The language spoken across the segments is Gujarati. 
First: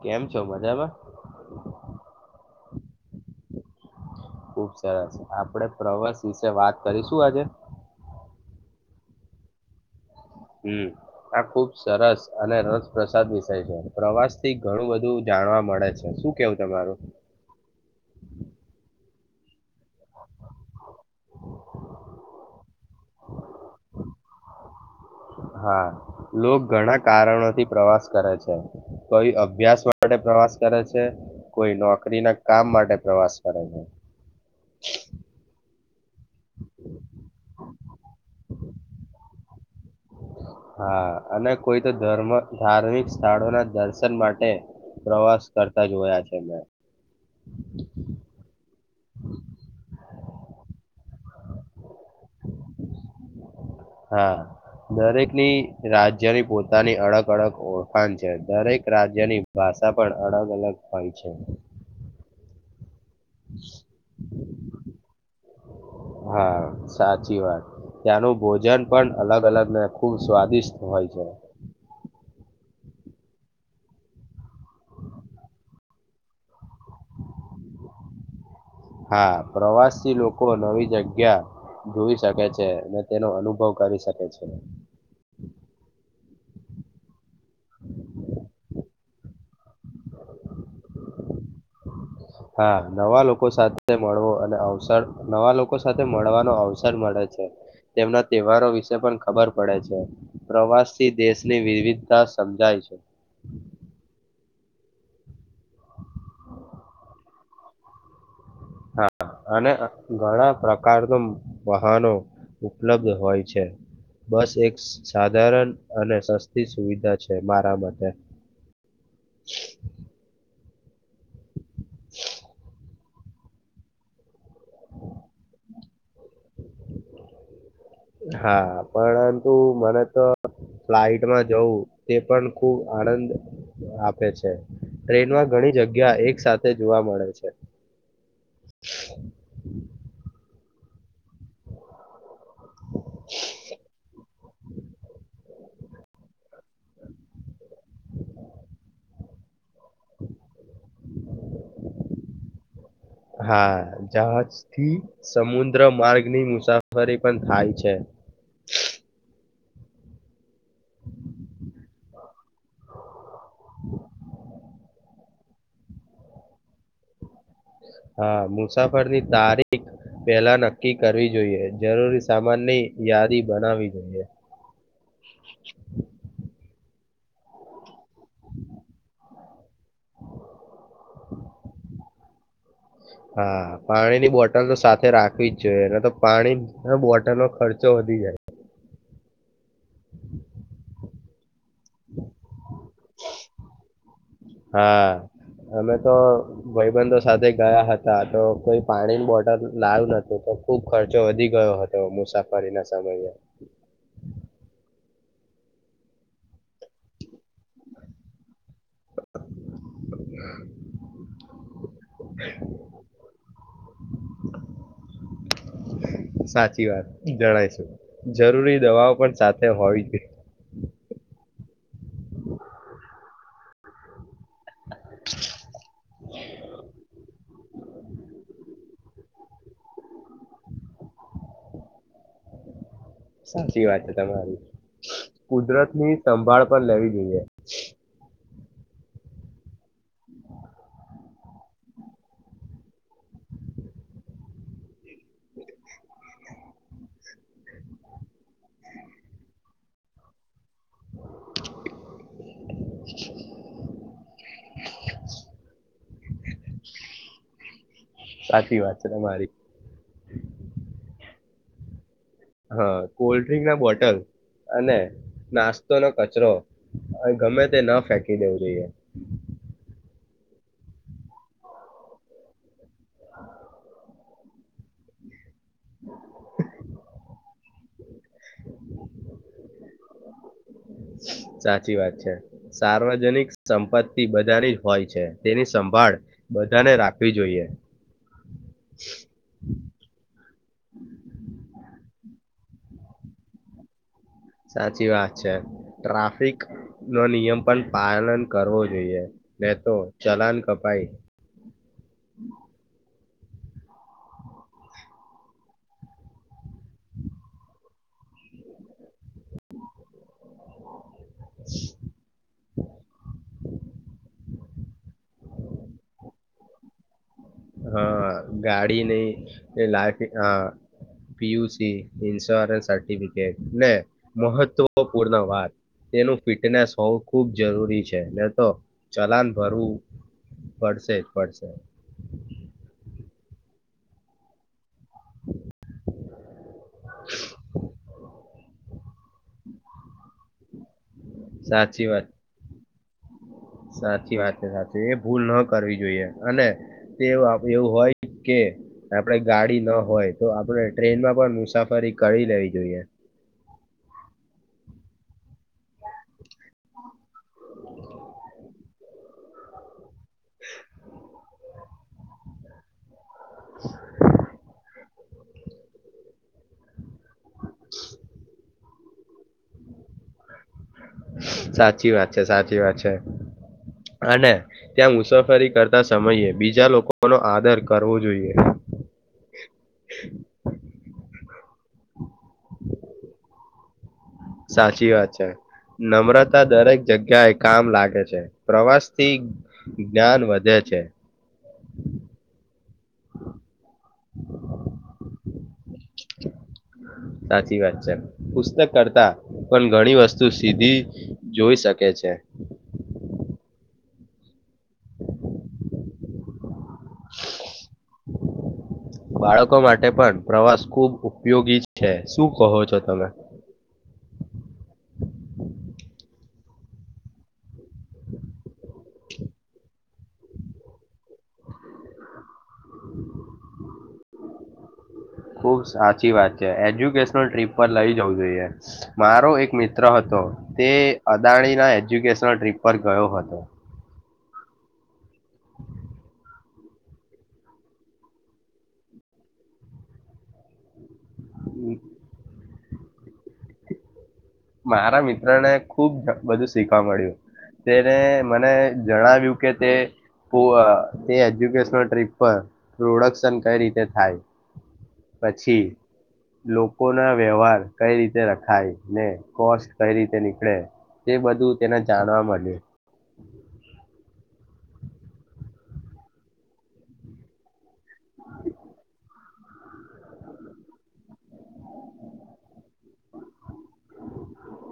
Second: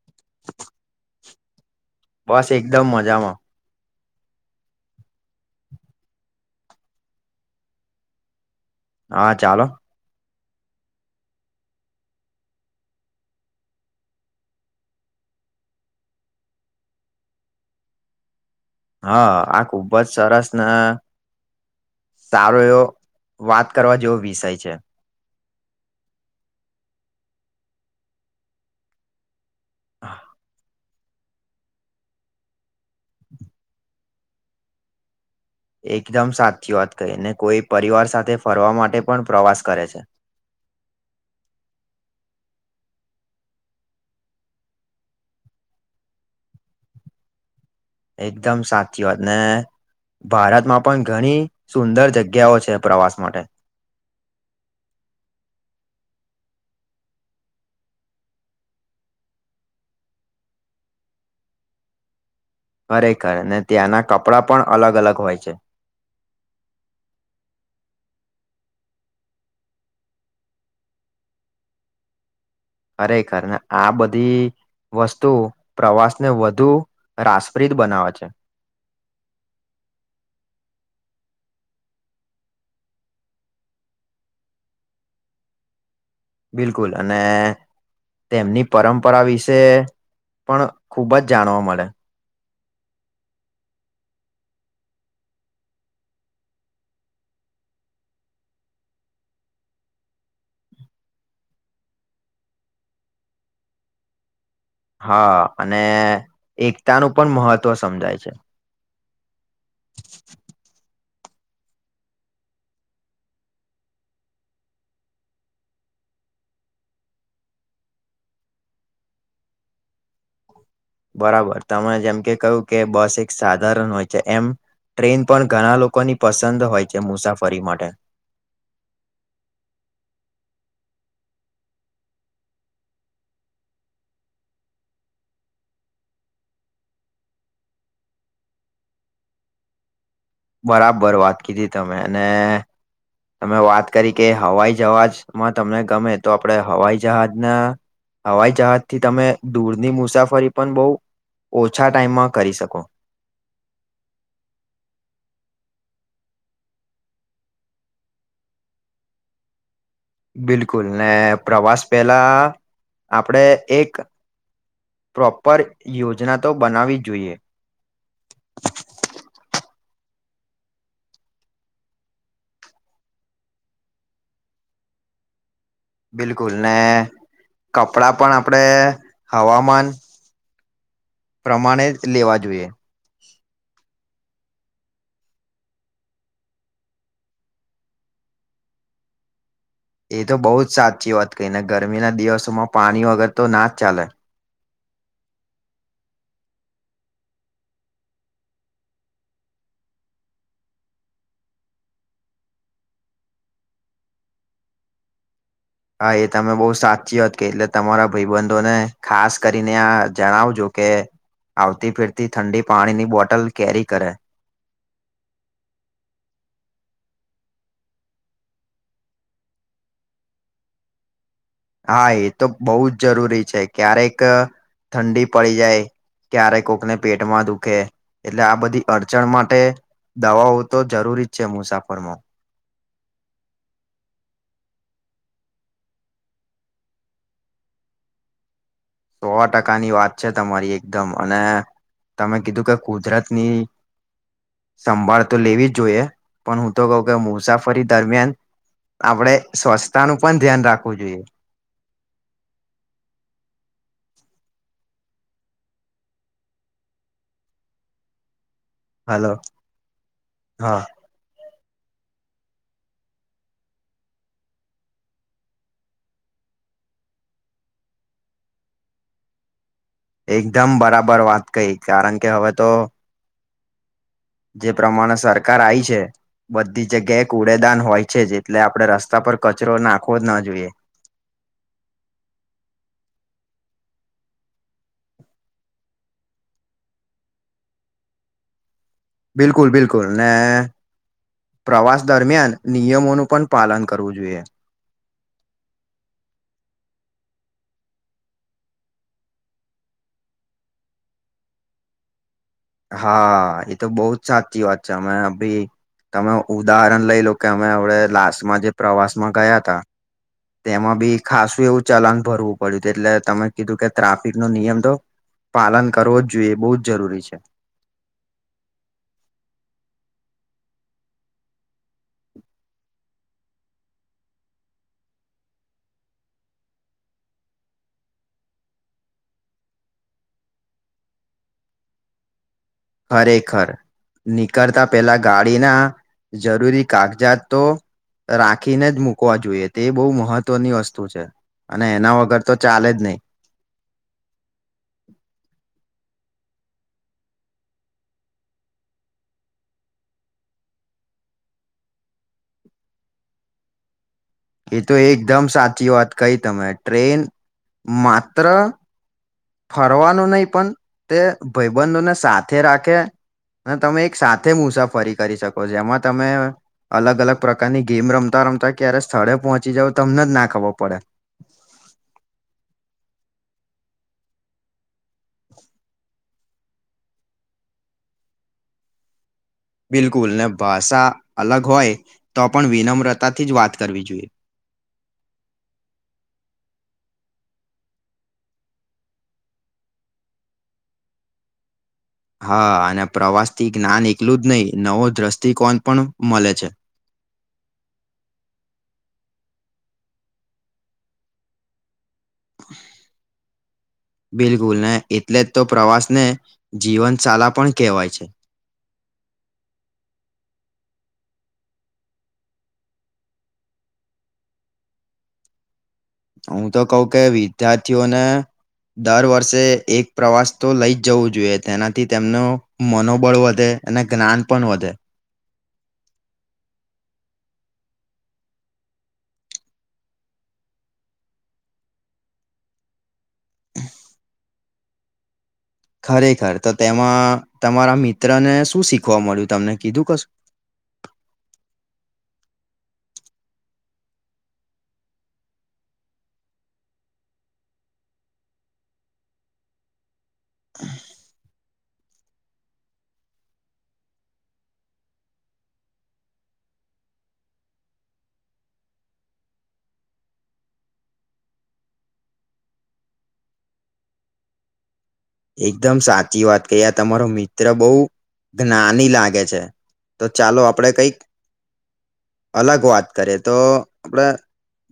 કેમ છો મજામાં? બસ એકદમ મજામાં. ખુબ સરસ આપડે પ્રવાસ વિશે વાત કરીશું આજે. હા ચાલો. હું આ ખુબ સરસ અને રસપ્રસાદ વિષય છે પ્રવાસ થી ઘણું બધું જા જાણવા મળે છે શું કેવું તમારું? હા આ ખુબ જ સરસ ના સારો એવો વાત કરવા જેવો વિષય છે. હા લો ઘણા કારણોથી પ્રવાસ કરે છે. કોઈ અભ્યાસ માટે પ્રવાસ કરે છે. કોઈ નોકરી ના કામ માટે પ્રવાસ કરે છે. એકદમ સાચી વાત કહી ને કોઈ પરિવાર સાથે ફરવા માટે પણ પ્રવાસ કરે છે. હા અને કોઈ તો ધર્મ ધાર્મિક સ્થળો ના દર્શન માટે પ્રવાસ કરતા જોયા છે મેં. એકદમ સાચી વાત ને ભારતમાં પણ ઘણી સુંદર જગ્યાઓ છે પ્રવાસ માટે. હા દરેકની રાજ્યની પોતાની અડગ અળગ ઓળખાણ છે દરેક રાજ્યની ભાષા પણ અલગ અલગ હોય છે. મ. ખરેખર ને ત્યાંના કપડા પણ અલગ અલગ હોય છે. હા સાચી વાત ત્યાંનું ભોજન પણ અલગ અલગ ને ખુબ સ્વાદિષ્ટ હોય છે. ખરેખર ને આ બધી વસ્તુ પ્રવાસ ને વધુ રાસપ્રીત બનાવે છે હા પ્રવાસીથી લોકો નવી જગ્યા જગ્યા જોઈ શકે છે અને તેનો અનુભવ કરી શકે છે. બિલકુલ અને તેમની પરંપ આ વિશે પણ ખુબ જ જાણવા મળે. હા નવા લોકો સાથે મળવો અને અવસર નવા લોકો સાથે મળવાનો અવસર મળે છે. તેમના તહેવારો વિશે પણ ખબર પડે છે પ્રવાસ થી દેશની વિવિધતા સમજાય છે. [inaudible] હા અને એકતાનું પણ મહત્ત્વ સમજાય છે. હા અને ઘણા પ્રકાર ન વાહનો ઉપલબ્ધ હોય છે. બસ, એક સાધારણ અને સસ્તી સુવિધા છે, મારા મતે [inaudible] બરાબર, તમે જેમ કે કયું કે બસ સાધાર હોય છે, એમ ટ્રેન પણ ઘણા લોકોની પસંદ હોય છે મુસાફરી માટે હા, પરંતુ મને તો ફ્લાઇટમાં જવું, તે પણ ખૂબ આનંદ આપે છે. ટ્રેનમાં ઘણી જગ્યા, એક સાથે જોવા મળે છે. [inaudible] બરાબર વાત. તમે અને તમે વાત કરી, કે હવાઈ જહાજમાં તમને ગમે, તો આપડે હવાઈ જહાજના હવાઈ જહાજ થી, તમે દૂરની મુસાફરી પણ બહ, ઓછા ટાઈમમાં કરી શકો હ, જહાજથી સમુદ્ર માર્ગની મુસાફરી પણ થાય છે. બિલકુલને પ્રવાસ, પેલા આપડે એક પ્રોપર યોજના, તો બનાવી જોઈએ હા, મુસાફરની તારીખ પેલા નક્કી કરવી, જોઈએ જરૂરી સામાનની યાદી બનાવી જોઈએ બિલકુલને કપડાં, પણ આપડે હવામાન પ્રમાણે જ લેવા જોઈએ. હા, પાણીની બોટલ, તો સાથે રાખવી જ જોઈએ, તો પાણી બોટલ નો ખર્ચો વધી યસ. એ, તો બહુ જ સાચી વાત કરીહીને ગરમીના દિવસોમાં પાણી વગર, તો ના જ ચાલે હા અમે, તો ભાઈબંધો સાથે ગયા હતા, તો કોઈ પાણીની બોટલ લાવ્યું નતું ખુબ ખર્ચો વધી ગયો, હતો મુસાફરી ના સમયે હા, એ તમે બહુ સાચી હતીત, કે એટલે તમારા ભાઈ, બંધ ને ખાસ કરીને, આ જણાવજો કે આવતી ફેરતી ઠંડી, પાણીની બોટલ કેરી કરે સાચી જણાયશું જરૂરી, દવાઓ પણ સાથે, હોવી જોઈએ. હા, એ તો બહુ જ જરૂરી છે, ક્યારેક ઠંડી પડી જાય, ક્યારે કોકને પેટમાં દુખ. ઓકે એટલે, આ બધી અડચણ માટે દવાઓ તો જરૂરી જ છે, મુસાફરમાં. સાચી વાત છે, તમારું. કુદરત ની સંભાળ પણ લેવી, જોઈએ. સો ટકાની વાત છે, તમારી એકદમ અને તમે કીધું કે કુજરાતની સંભાળ, તો લેવી જ જોઈએ પણ હું, તો કઉ કે મુસાફરી દરમિયાન આપડે, સ્વચ્થતા નું પણ ધ્યાન રાખવ જોઈએ. [inaudible] સાચી વાત છે, હલો તમારી હા હા, કોલ્ડ્રિંક ના બોટલ. અને નાસ્તોનોો કચરો, ગમે તે ન ફેકી દેવું જોઈએ. [inaudible] એકદમ બરાબર વાત કહી કારણ કે હવે, તો. જે પ્રમાણે સરકાર આવી છે, બધી જગ્યાએ એક ઉડેદાન હોય. છે જ, એટલે આપડણે રસ્તા પર કચરો નાખવો જ ના જોઈએ. સાચી વાત છે, સાર્વજનિક સંપત્તિ બધાની જ હોય છે તેની સંભાળ બધાને રાખવી જોઈએ. [inaudible] બિલકુલ બિલકુલ ને, પ્રવાસ દરમિયાન નિયમોનું પણ પાલન કરવું જોઈએ. સાચી વાત છે ટ્રાફિક નો નિયમ પણ પાલન કરવો જોઈએ ને તો ચલાન કપાઈ. [inaudible] હા એ તો બહુ સાચી વાત છે અમે અભી તમે ઉદાહરણ લઈ લો કે અમે અવડે લાસ્ટમાં જે પ્રવાસમાં ગયા તા. તેમાં બી ખાસું એવું ચલાન ભરવું પડ્યું હતું એટલે તમે કીધું કે ટ્રાફિક નો નિયમ તો પાલન કરવો જ જોઈએ બહુ જ જરૂરી છે. હા ગાડી નહી એ લાગ હા પીયુસી ઇન્સ્યોરન્સ સર્ટિફિકેટ ને મહત્વપૂર્ણ વાત તેનું ફિટનેસ હોવું ખૂબ જરૂરી છે નેતો ચલાન ભરવું પડશે જ પડશે. ખરેખર નીકળતા પેલા ગાડી ના જરૂરી કાગજાત તો રાખીને જ મુક. મૂકવા જોઈએ તે એ બહુ મહત્વની વસ્તુ છે, અને સાચી એના વાત વગર તો ચાલે જ નહી. સાચી વાત છે સાચી એ ભૂલ ન કરવી જોઈએ અને તે એવું હોય કે આપણેે ગાડી ના હોય તો આપણે ટ્રેનમાં પણ મુસાફ મુસાફરી કરી લેવી જોઈએ. એ તો એકદમ સાચી વાત કઈ તમે ટ્રેન માત્ર ફરવાનું નહી પણ તે ભાઈબંધોને સાથે રાખે અને તમે એક સાથે મુસાફરી કરી શકો છે, એમાં તમે અલગ અલગ પ્રકારની ગેમ રમતા રમતા ક્યારે સ્થળે પહોંચી જાવ તમને જ ના ખબર. પડે સાચી વાત છે. સાચી વાત છે. અને ત્યાં મુસાફરી કરતા સમયે બીજા લોકોનો આદર કરવો જોઈએ. બિલકુલ ને ભાષા અલગ હોય તો પણ વિનમ્રતાથી જ વાત કરવી જોઈએ. સાચી વાત છે. નમ્રતા દરેક જગ્યા એ કામ લાગે છે, પ્રવાસ થી જ્ઞાન વધે છે. છે. હા! અને પ્રવાસથી જ્ઞાન એકલું જ નઈ નવો દ્રષ્ટિકોણ પણ મલે છે. સાચી વાત છે પુસ્તક કરતા પણ ઘણી વસ્તુ સીધી જોઈ શકે છે. [unintelligible] બિલકુલ ને એટલેજ તો પ્રવાસ ને બાળકો માટે પણ પ્રવાસ ખુબ ઉપયોગી છે. શું કહો છો તમે? [inaudible] હું તો કઉ કે વિદ્યાર્થીઓને દર વર્ષે એક પ્રવાસ તો લઈજ જવું જોઈએ, તેનાથી તેમનું મનોબળ વધે અને જ્ઞાન પણ વધે. ખુબ સાચી વાત છે, એજ્યુકેશનલ ટ્રીપ પર લઈ જવું જોઈએ. મારો એક મિત્ર હતો તે અદાણી ના એજ્યુકેશનલ ટ્રીપ પર ગયો હતો. ખરેખર! તો તેમાં તમારા મિત્રને શું શીખવા મળ્યું તમને કીધું કશું? [inaudible] મારા મિત્ર ને ખૂબ બધું શીખવા મળ્યું. તેણે મને જણાવ્યું કે તે ખૂઅ જે એજ્યુકે ટ્રીપ પર પ્રોડક્શન કઈ રીતે થાય. પછી લોકો ના વ્યવહાર કઈ રીતે રખાય ને, કોષ કઈ રીતે નીકળે તે બધું તેને જાણવા મળ્યું. એકદમ સાચી વાત કહી, આ તમારો મિત્ર બો જ્ઞાની લાગે છે. તો ચાલો આપણેે કઈક અલગ વાત કરીએ તો આપણે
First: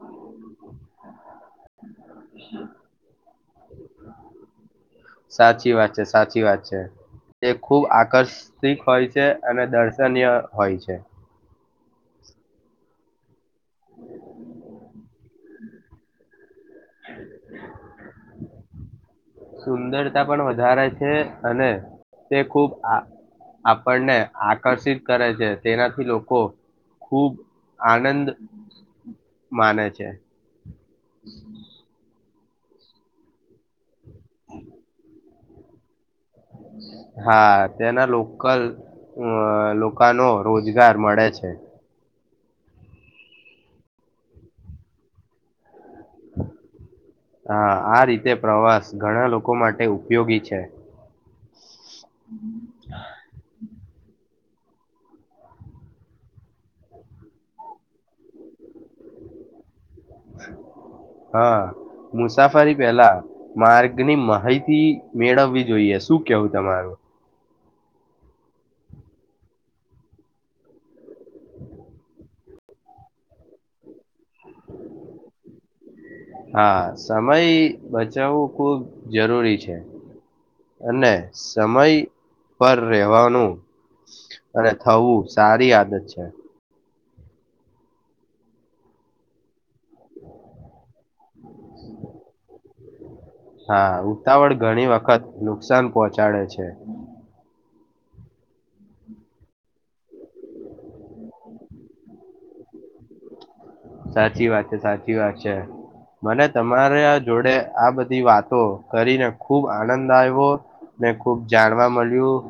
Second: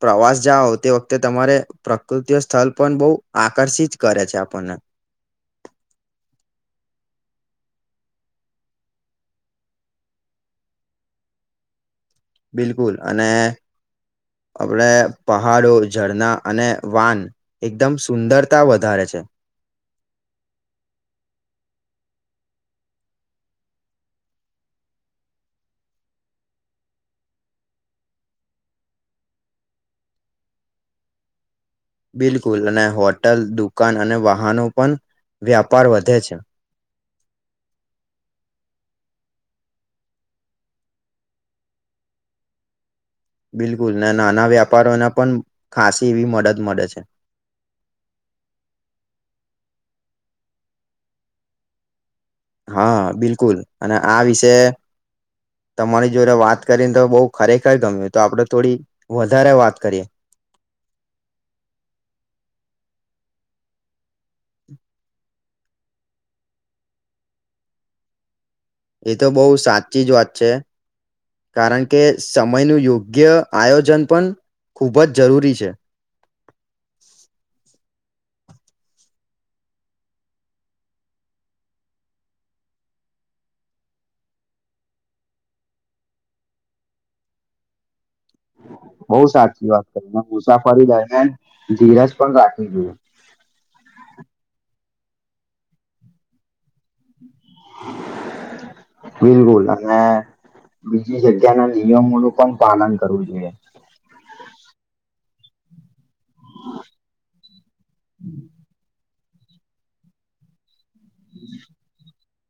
પ્રવાસ જાઓ તે વખતે તમારે પ્રકૃતિઓ સ્થલ પણ બોઉ આકર્ષિત કરે છે આપણને. સાચી વાત છે સાચી વાત છે. તે ખૂબ આકર્ષિક હોય છે અને દર્શનીય હોય છે. બિલકુલ અને, આપડે પહાડો, ઝરણા અને વાન એકદમ સુંદરતા વધારે છે. સુંદરતા પણ વધારે છે અને તે ખૂબ આ આપણને આકર્ષિત કરે છે તેનાથી લોકો ખૂબઆનંદ માને છે. હમ [unintelligible] બિલકુલ અને હોટલ દુકાન અને વાહનો પન, વ્યાપાર વધે છે. હા તેના લોકલ અ લો લોકાનો રોજગાર મળે છે. બિલકુલ ને નાના વ્યાપારોને પન હા આ રીતે પ્રવાસ ઘણા લોકો મા તે ઉપયોગી છે. હા બિલકુલ, અને આ વિશે તમારી જોડે વાત કરીને તો બઉ ખરેખર ગમ્યું તો આપડે થોડી, વધારે વાત કરીએ. હા. મુસાફરી પેલા માર્ગની માહિતી મેળવવી જોઈએ શું કેવું તમારુ. એ તો બો સાચીજ વાત છે. કારણ કે સમયનું યોગ્ય આયોજન પન હા સમય બચાવવું ખૂબ જરૂરી છે, અને સમય પર રહેવાનું, અને થવું સારી આદત છે. બો સાચી વાત કરી ને મુસાફરી દરમિયાન, ધીરજ પણ રાખી જોઈએ. હા ઉતાવળ ઘણી વખત નુકસાન પહોંચાડે છે. બિલ બુલ અને બીજી જગ્યા ના નિયમોનું પન પાલન કરવું જોઈએ. સાચી વાત છે સાચી વાત છે. મને તમારા જોડે આ બધી વાતો કરીને ખુબ આનંદ આવ્યો. મેને ખુબ જાણવા મળ્યું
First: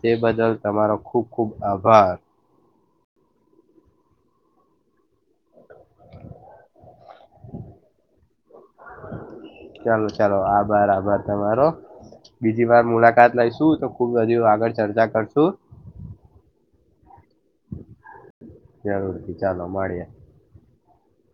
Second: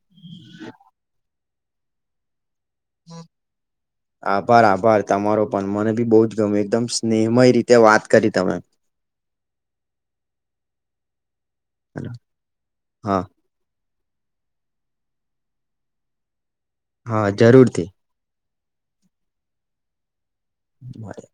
તે બદલ તમારો ખુબ ખુબ આભાર. આભાર આભાર તમારો. પણ મને બી બહુ જ ગમ એકદમ સ્નેમય રીતે વાત કરી તમે. બરાબર તમારો બીજી વાર હા મુલાકાત લઈશું તો ખુબ બી આગળ ચર્ચા કરશું. હા જરૂરથી જરૂૃરથી ચાલો માડ્યા. માર [unintelligible]